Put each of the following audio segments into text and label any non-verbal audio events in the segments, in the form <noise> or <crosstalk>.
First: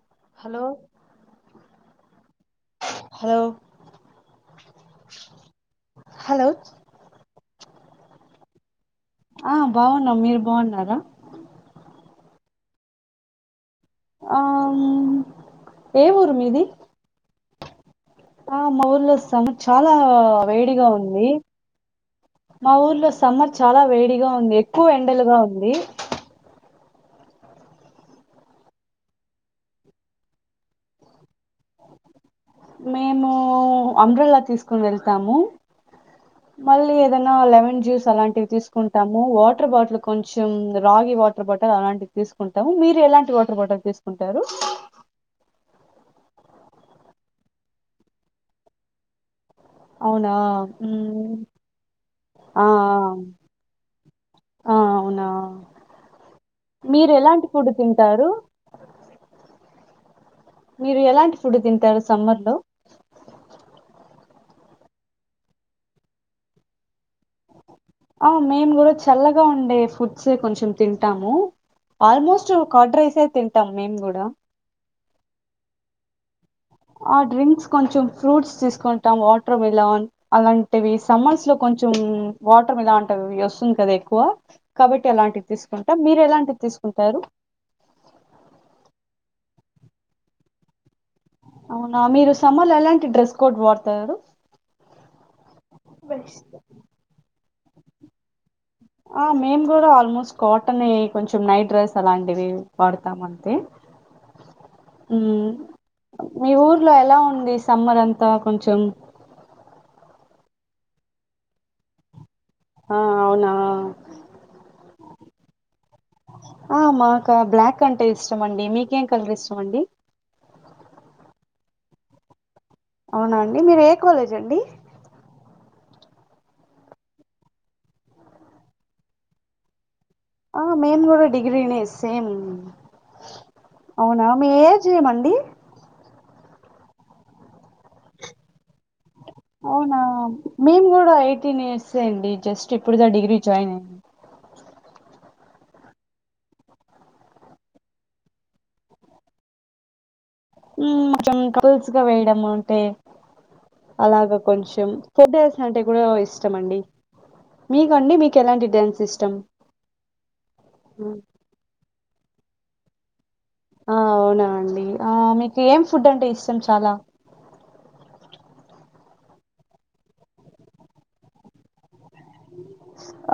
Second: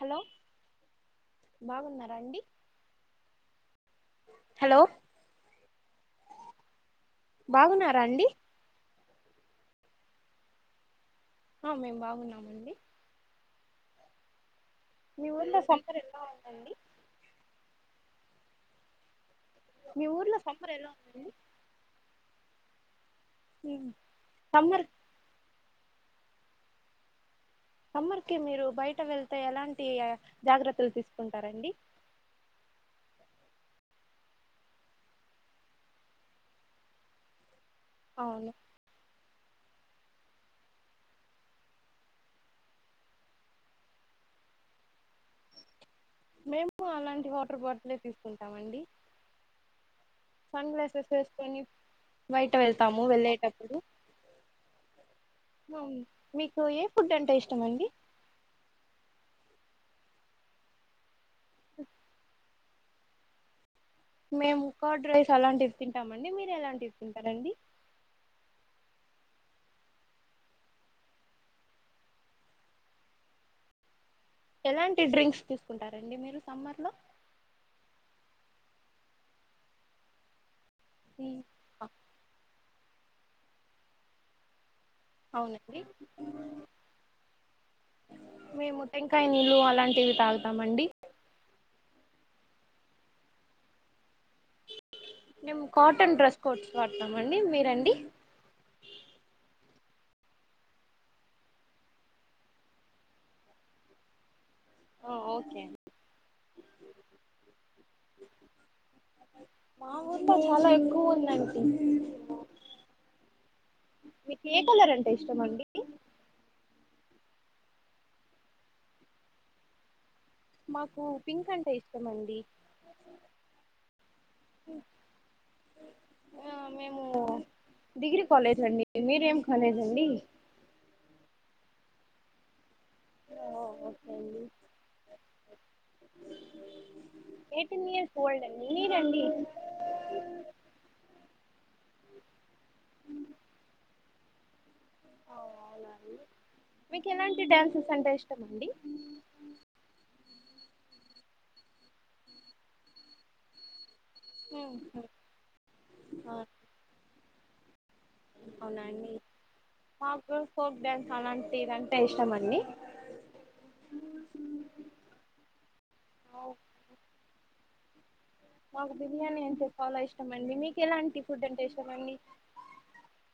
Hello బాగున్నార అండి hello hello hello బాగున్నారా అండి ఆ బాగున్నాం మీరు బాగున్నారా ఆ మేము బాగున్నామండి ఆ మీ ఊర్లో సమ్మర్ ఏ ఎలా ఊరు మీది ఉందండి ఆ మా ఊళ్ర్లో చాన చాలా మీ ఊర్లో సమ్మర్ వేడిగా ఎలా ఉంది మా ఊర్లో సమ్మర్ చాల ఉంది వేడిగా ఉంది సమ్మర్ ఎక్కువ ఎండలుగా ఉంది సమ్మర్ కి మీరు బయట వెళ్తే ఎలాంటి జాగ్రత్తలు తీసుకుంటారండి మేము అమ్బ్రెల తీసుకుని వెళ్తాము మళ్ళీ ఏదైనా లెమన్ జ్యూస్ అలాంటివి అవును తీసుకుంటాం వాటర్ బాటిల్ కొంచెం రాగి వాటర్ బాటిల్ అలాంటివి తీసుకుంటాము మీరు ఎలాంటి వాటర్ బాటిల్ తీసుకు కుంటారు అ మేము అలాంటి వాటర్ బాటిలే తీసుకుంటాం అండి అవునా సన్ గ్లాసెస్ మ్మ్. వేసుకొని బయట ఆ వెళ్తాము వెళ్ళేటప్పుడు ఆ అవునా మీకు ఏ ఫుడ్ మీరు అంటే ఎలాంటి ఇష్టం ఫుడ్ అండి తింటారు మీరు ఎలాంటి ఫుడ్ తింటారు సమ్మర్ లో మేము కర్డ్ రైస్ అలాంటివి తింటామ అండి మీరు ఎలాంటివి తింటారండి ఆ మేము కూడ చల్లగా ఉండే ఫుడ్స్యే కొంచెం తింటాము ఆల్మోస్ట్ కడ్ రైసే తింటాం మేమ్ కూడ ఎలాంటి డ్రింక్స్ తీసుకుంటారండి మీరు సమ్మర్ లో ఆ డ్రింక్స్ కొంచెం ఫ్రూట్స్ తీసుకుంటాం వాటర్ మిలాన్ అలాం టివి సమ్మర్స్ లో కొంచెం వాటర్ ఇల ఉంటవి వస్తుంది కదా ఎక్కువ కాబట్టి అలాంటివి అవునండి తీసుకుంటామ్ మీరు ఎలాంటివి తీసుకుంటారు నీళ్లు అలాంటివి తాగుతాం అండి అవునా మీరు సమ్మర్ లో ఎలాంటి డ్రెస్ కోడ్ వాడతారు మేము కాటన్ డ్రెస్ కోడ్స్ వాడతామండి మీరండి ఆ మేము కూడ ఆల్మోస్ట్ కాటన్ కొంచెం నైట్ డ్రెస్ అలాంటివి వాడతాం అంతే అ ఆ మ్మ్. ఓకే మీ ఊర్లో ఎలా ఉంది సమ్మర్ అంతా కొంచెం ఇంత చాల ఎక్కువ ఉందంటి ఆ అవునా ఇష్టమండి మాక బ్లాక్ అంటే ఇష్టమండి మీకేం కలర్ ఇష్టమండి మాకు పింక్ అంటే ఇష్టం అండి అవునాండి మీరు ఏ కాలేజ్ అండి ఆ మేము డిగ్రీ కాలేజీ అండి మీరేం కాలేజ్ అండి ఆ మేన్ కూడ డిగ్రినే సేమ్ ఓ ఓకే అవునా అండి మీ ఏజ్ ఏమండి ఎయిటీన్ ఇయర్స్ ఓల్డ్ అండి అవునా మేము కూడ ఎయిటీన్ ఇయర్స్సే అండి జస్ట్ ఇప్పుడుద డిగ్రీ జాయిన్ అయిన ఆ అవునండి మీకు ఎలాంటి డ్యాన్సెస్ అంటే ఇష్టం అండి హ్మ్ <unintelligible> వేయడం అంటే అలాగా కొంచెం ట్రెడిషన్ అంటే కూడా ఇష్టం అండి మీకండి మీకు ఎలాంటి అవునా డ్యాన్స్ అండి ఇష్టం మాకు ఫోక్ మ్మ్ డ్యాన్స్ అలాంటిదంటే ఇష్టమండి ఆ అవునా అండి ఆ మీకు ఏం ఫుడ్ అంటే ఇష్టం చాలా మాకు బిర్యానీ అంటే చాలా ఇష్టం అండి మీకు ఎలాంటి ఫుడ్ అంటే ఇష్టం అండి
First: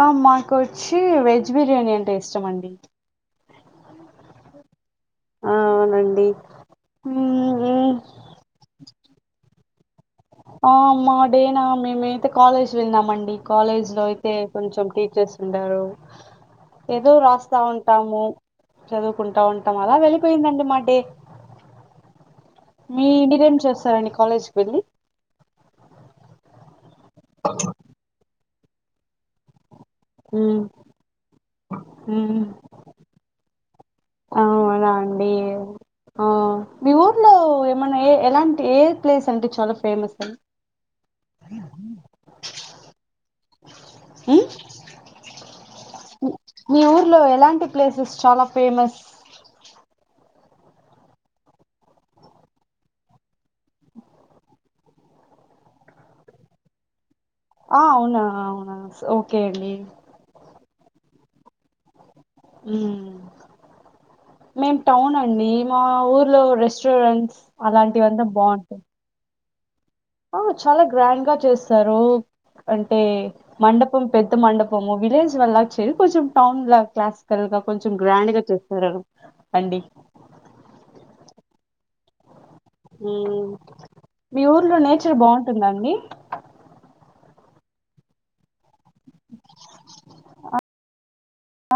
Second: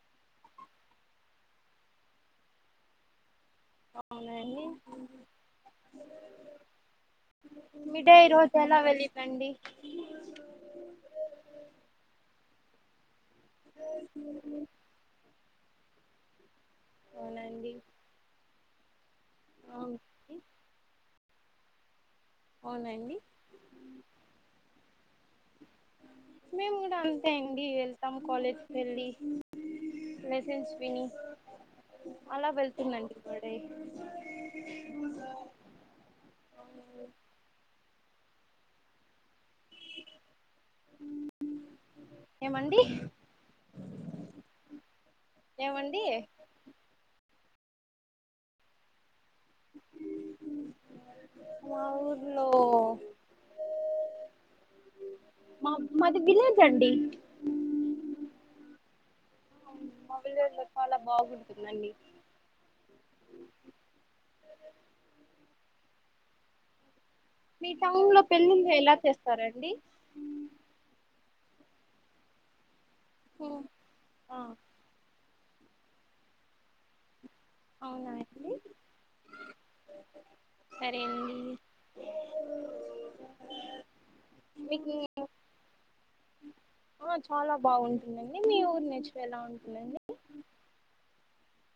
ఆ మాకొచ్చి వెజ్ బిర్యానీ అంటే ఇష్టం అండి అవునా అండి ఆ, అవునండి మ్మ్, మ్మ్. మీ డే ఈ రోజు ఎలా వెళ్ళిందండి ఆ మా డేనా మేమైతే కాలేజీ వెళ్ళినమండి కాలేజ్ లో అయితే కొంచెం టీచర్స్ ఉండరు ఏదో రాస్తా అవునండి ఉంటాము చదువుకుంటా ఉంటాము అవును అలా వెళ్ళిపోయిందండి మా డే అవునండి మీరేం చేస్తారండి కాలేజీకి వెళ్ళి మేము కూడా అంతే అండి వెళ్తాం కాలేజ్కి వెళ్ళి ఉమ్ లెసెన్స్ విని ఉమ్ అలా వెళ్తుందండి ఇంక డే అవునా అండి ఆ మీ ఊర్లో ఏమైన్నా ఏ ఎలాంటి ఏ ప్లేస్ అంటే చాలా ఫేమస్ అండి ఏమండి మ్మ్? ఏవండి మీ ఊర్లో ఎలాంటి ప్లేసెస్ చాలా ఫేమస్ మా ఊర్లో మా మాది విలేజండి ఆ అవునా అవునా ఓకే అండి మా విలేజ్ లో చాలా బాగుంటుంది అండి మ్మ్ మేం టౌన్ అండి మా ఊర్లో రెస్టోరెంట్ మీ టౌన్ లో పెళ్ళిళ్ళు ఎలా చేస్తారండి ఆ చాలా గ్రాండ్ గా చేస్తారు అంటే మండపం పెద్ద ఆ మండపము విలేజ్ వాల్లా చేయరు కొంచెం టౌన్ లా క్లాస్ క్కల్గా కొంచెం అవునా గ్రాండ్ గా అండి చేస్తారు అండి అ మీ ఊర్లో మీకు నేచర్ బాగుంటుందా అండి ఆ చాలా బాగుంటుందండి మీ ఊరి నేచర్ ఎలా ఉంటుందండి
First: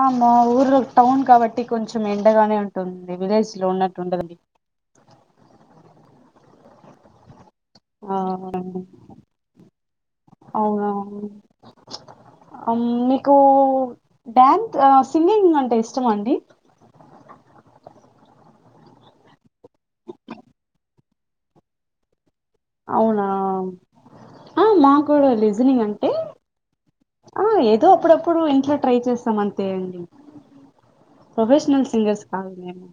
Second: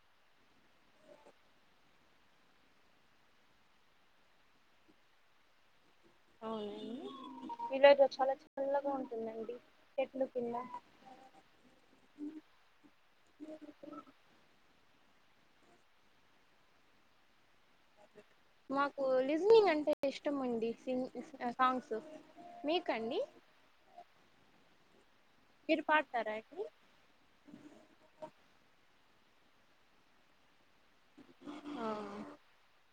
ఆ మా ఊర్లో టౌన్ కాబట్టి కొంచెం ఎండగానే ఉంటుంది విలేజ్ లో ఉన్నట్టు ఉండదండి అవునా అండి విలేజ్లో ఆ చాలా అవునండి చాల్లగా ఉంటుందండి చెట్లు కింద అవునా మీకు డ్యాన్స్ సింగింగ్ అంటే ఇష్టమా అండి మాకు లిజనింగ్ అంటే ఇష్టం అండి సింగ్ సాంగ్స్ మీకండి అవునా ఆ మా కూడా మీరు లిజనింగ్ అంటే పాడతారా అండి ఆ ఏదో అప్పుడప్పుడు ఇంట్లో ట్రై చేస్తాం అంతే అండి ఆ ప్రొఫెషనల్ సింగర్స్ కాదులేండి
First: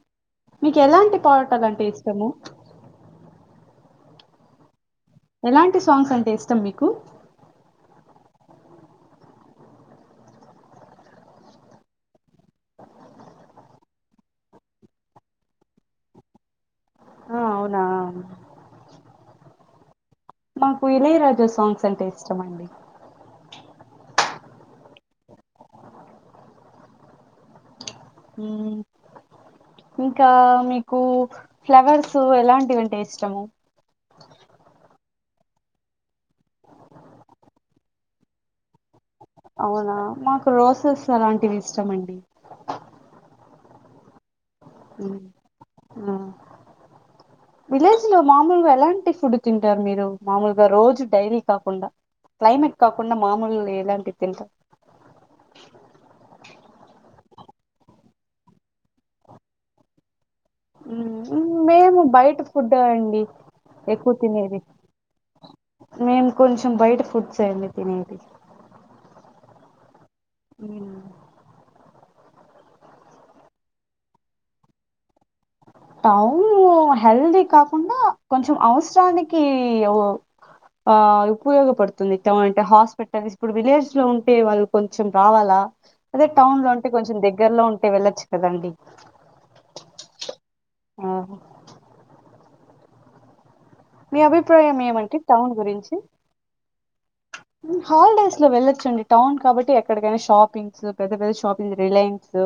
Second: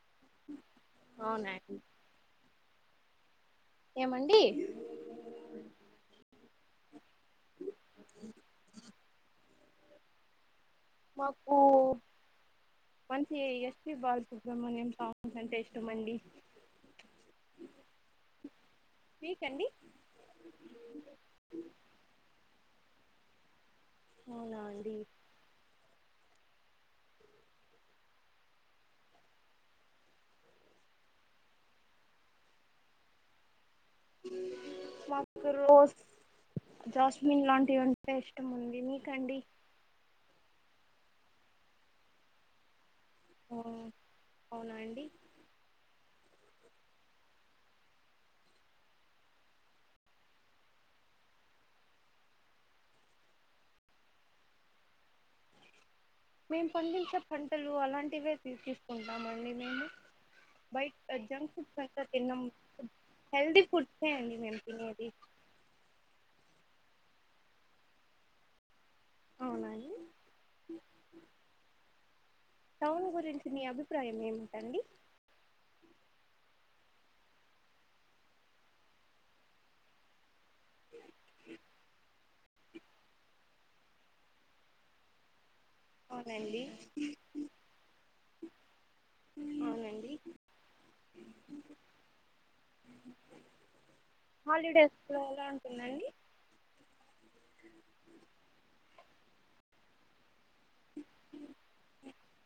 మీకు ఎలాంటి అవునండి పాటలంటే ఇష్టము ఏమండి ఎలాంటి సాంగ్స్ అంటే ఇష్టం మీకు మాకు మంచిగ S P Bala Subrahmanyam songs అంటే ఇష్టం అండి ఆ అవునా మీకండి నాకు ఇళయ రాజ సాంగ్స్ అంటే ఇష్టం అండి అవునా అండి ఉమ్ ఇంకా మీకు ఫ్లవర్స్ ఎలాంటివి అంటే ఇష్టము మాకు రోస్ జాస్మిన్ లాంటివి అంటే ఇష్టం ఉంది మీ అవునా మాకు రోసెస్ అలాంటివి ఇష్టమండి ఉ అవ్ ఉమ్ ఆ విలేజ్ లో మామూలుగా ఎలాంటి ఫుడ్ తింటారు మీరు మామూలుగా రోజు డైరీ కాకుండా క్లైమేట్ కాకుండా మామూలు ఎలాంటివి తింట అ మేము పండించే పంటలు అలాంటివే తీసు తీసుకుంటామ అండి మేము బై జన్క్ఫూడ్స్ అంత మేము బయట తినం ఫుడ్ అండి హెల్తీ ఫుడ్స్ ఏ అండి మేం తినేది మేము కొంచెం బయట ఫుడ్స్ ఏ అన్ డి తినేది అవున అండి అ టౌన్ గురించి మీ అభిప్రాయం ఏమిటండి టౌన్ హెల్దీ కాకుండా కొంచెం అవసరానికి ఆ ఉపయోగపడుతుంది ఇ అంటే హాస్పిటల్స్ ఇప్పుడు విలేజ్ లో ఉంటే వాళ్ళు కొంచెం రావాలా అదే టౌన్ అవునండి లో ఉంటే కొంచెం దగ్గరలో ఉంటే వెళ్లచ్చు కదండి అవునండి ఆ మీ అభిప్రాయం ఏమంటే హాలిడేస్లో ఎలా టౌన్ గురించి ఉంటుందండి హాలిడేస్ లో వెళ్ళొచ్చండి టౌన్ కాబట్టి ఎక్కడికైనా షాప్ షాపింగ్స్ పెద్ద పెద్ద షాపింగ్స్ రిలయన్స్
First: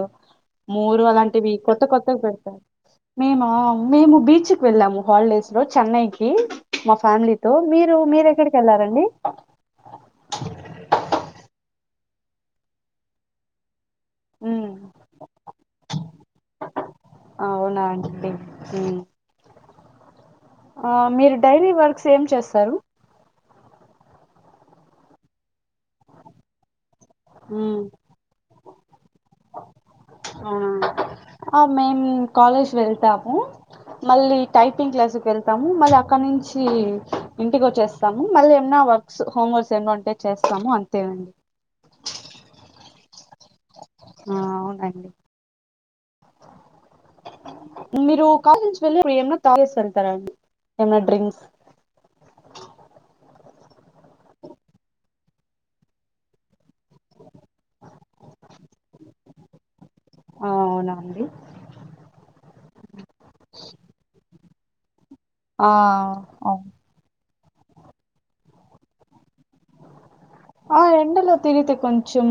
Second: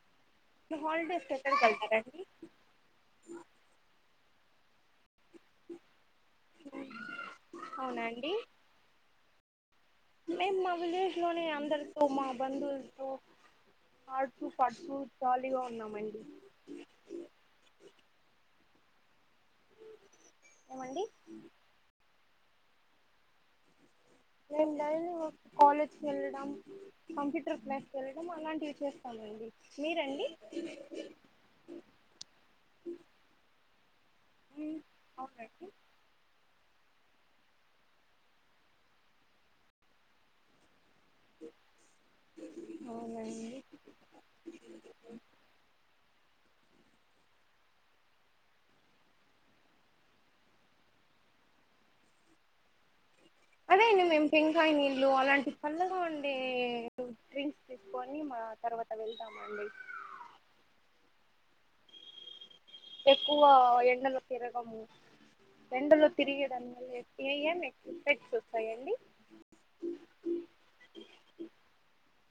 మీరు మోరు హాలిడేస్కి అలాంటివి ఎక్కడికి కొత్త కొత్తగా వెళ్తారండి పెడతాారు మేము మేము బీచ్ వెళ్ళాము హాలిడేస్ లో చెన్నైకిి మా ఫ్యామిలీతో మీరు మీరేక్కడికి వెళ్లారండి మేం మా విలేజ్ లోనే అందరితో మా బంధువులతో ఆడుతూ ఉమ్, పాడుతూ జాలీగా ఉన్నామండి అవునా అండి ఉమ్ ఆ ఏమండి మీరు డైరీ వర్క్స్ ఏం చేస్తారు మేం డైలీ కాలేజ్ కి వెళ్ళడం కంప్యూటర్ ఉమ్. క్లాస్ వెళ్ళడం అలాంటివి చేస్తామండి మీరండి అవునా ఆ మేం కాలేజ్ వెళతాము మళ్ళీ టైపింగ్ క్లాసుకి అవునండి వెళ్తాము మల్లి అక్కడి నుంచి ఇంటికి వచ్చేస్తాము మళ్ళీ ఏమనా వర్క్స్ హోం వర్క్స్ ఏమన్నా ఉంటే చేస్తాము అంతే అండి అవునాండి ఆ అవునండి మీరు కాలేజ్ వెల్లేప్ డు ఏమనా తాగేసి వెళ్తారాండి ఏమనా డ్రింక్స్ అదేండి మేము పెంకాయ నీళ్ళు అలాంటి చల్లగా ఉండే ఫ్రూ డ్రింక్స్ తీసుకొని మా తర్వాత వెళ్తామండి ఆ అవునా అండి ఎక్కువ ఎండలో తిరగము ఆ ఎండలో అవును తిరిగేదాని వల్ల ఏ్య ఎన్ ఏక్స్ సెట్స్ వస్తాయండి ఆ ఎండలో తిరిగితే కొంచెం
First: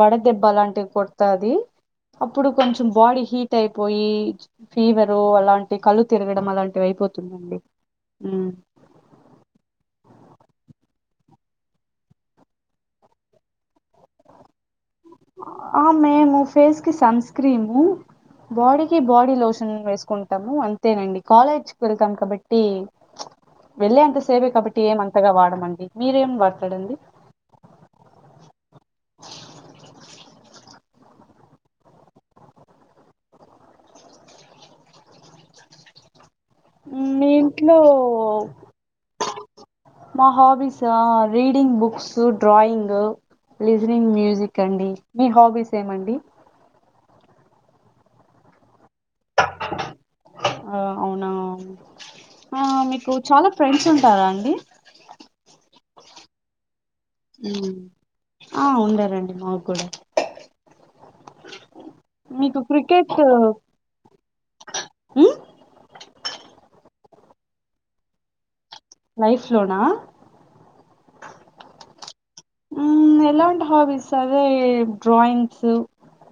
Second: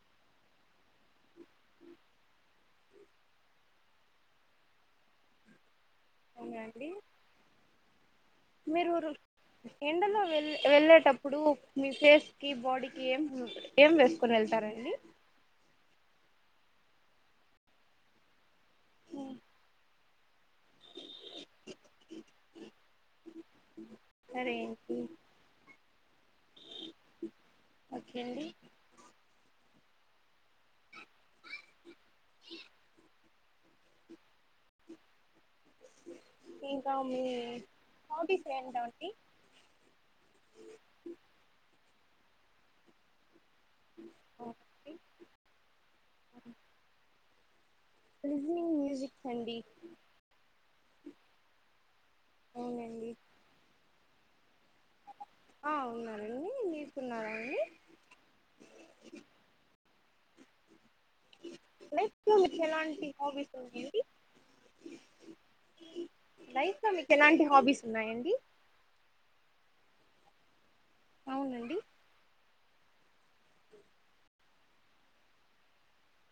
వడదెబ్బ అ లాంటివి కొడతది అప్పుడు కొంచెం బాడీ హీట్ అయిపోయి ఫీవరు అలాంటి కళ్ళు తిరగడం అవునా అలాంటివి అండి అయిపోతుందండి మీరు ఎండలో వెళ్ వెళ్ళేటప్పుడు మీ ఫేస్కిి బాడీకి ఏం ఏం వేసుకొని వెళ్తారండి ఆ మేము ఫేస్ కి సన్ స్క్రీము బాడీకీ బాడీ లోషన్ వేస్కుం టాము అంతేనండి కాలేజ్ కి వెళ్తాం కాబట్టి ప్చ్ వెళ్లేే అంత సేపే సరే కాబట్టి అండి ఏమంతగా వాడమండి మీరేం వాడతారండి ఓకే అండి ఇంకా మీ హాబీస్ ఏంటండి మా హాబీసా reading books drawing listening music అండి మీ హాబీస్ ఏమండి లిజనింగ్ మ్యూజిక్ ఆ అవునా ఆ అవునండి మీకు చాలా ఫ్రెండ్స్ ఉం టారా అండి ఆ ఉన్నారండి మీర్ ఉమ్ ఆ ఉండారండి మాక్కూడా <unintelligible> లైఫ్ లో మీకు ఎలాంటి హాబీస్ ఉన్నాయండి లైఫ్ లోనా అవునండి ఉమ్మ్ ఎలాంటి హాబీస్ అదే డ్రాయింగ్స్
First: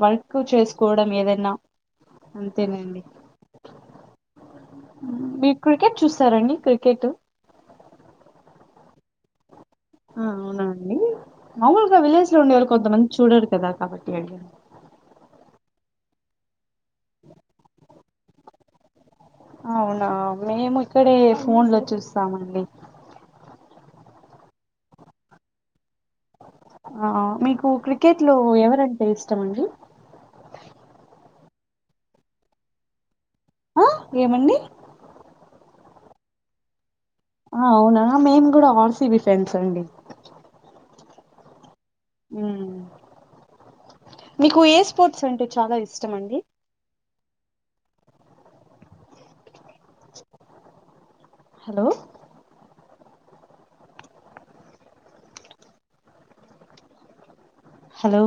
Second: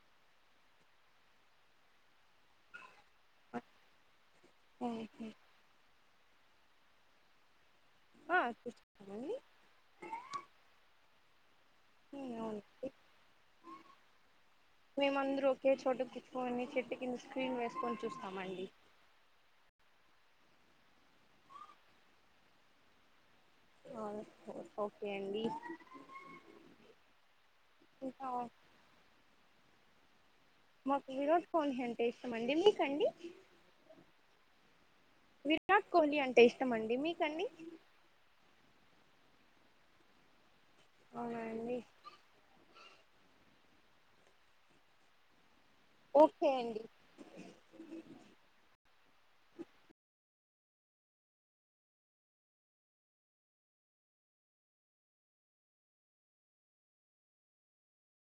వర్క్ చేసుకోవడం ఏదైనా అంతేనండి ఓకే. మ్మ్ మీరు క్రికెట్ చూస్తారా అండి క్రికెటు ఆ చూస్తాన్ ఆ అవునాండి మామూలుగా ఉమ్, విలేజ్ లో ఉండే వాళ్లు అవునండి కొంతమంది చూడరు కదా కాబట్టి అడిగాను మేమందరూ ఒకే చోట కూచ్చొని చెట్టు కింద స్క్రీన్ వేసుకొని చూస్తామండి అవునా మేము ఇక్కడే ఫోన్ లో చూస్తామండి అవున్ ఓ ఓకే అండి ఆ మీకు క్రికెట్ ఇంకా లో ఎవరంటే ఇష్టం అండి మాకు విరాట్ కోహ్లీ అంటే ఇష్టమండి మీకండి ఆ ఏమండి విరాట్ కోహ్లీ అంటే ఇష్టమండి మీ ఆ అవునా మేము కూడా ఆర్ సి బి ఫ్రెండ్స్ అండి అవునా అండి ఉమ్ మీకు ఏ స్పోర్ట్స్ అంటే చాలా ఇష్టం అండి హలో హలో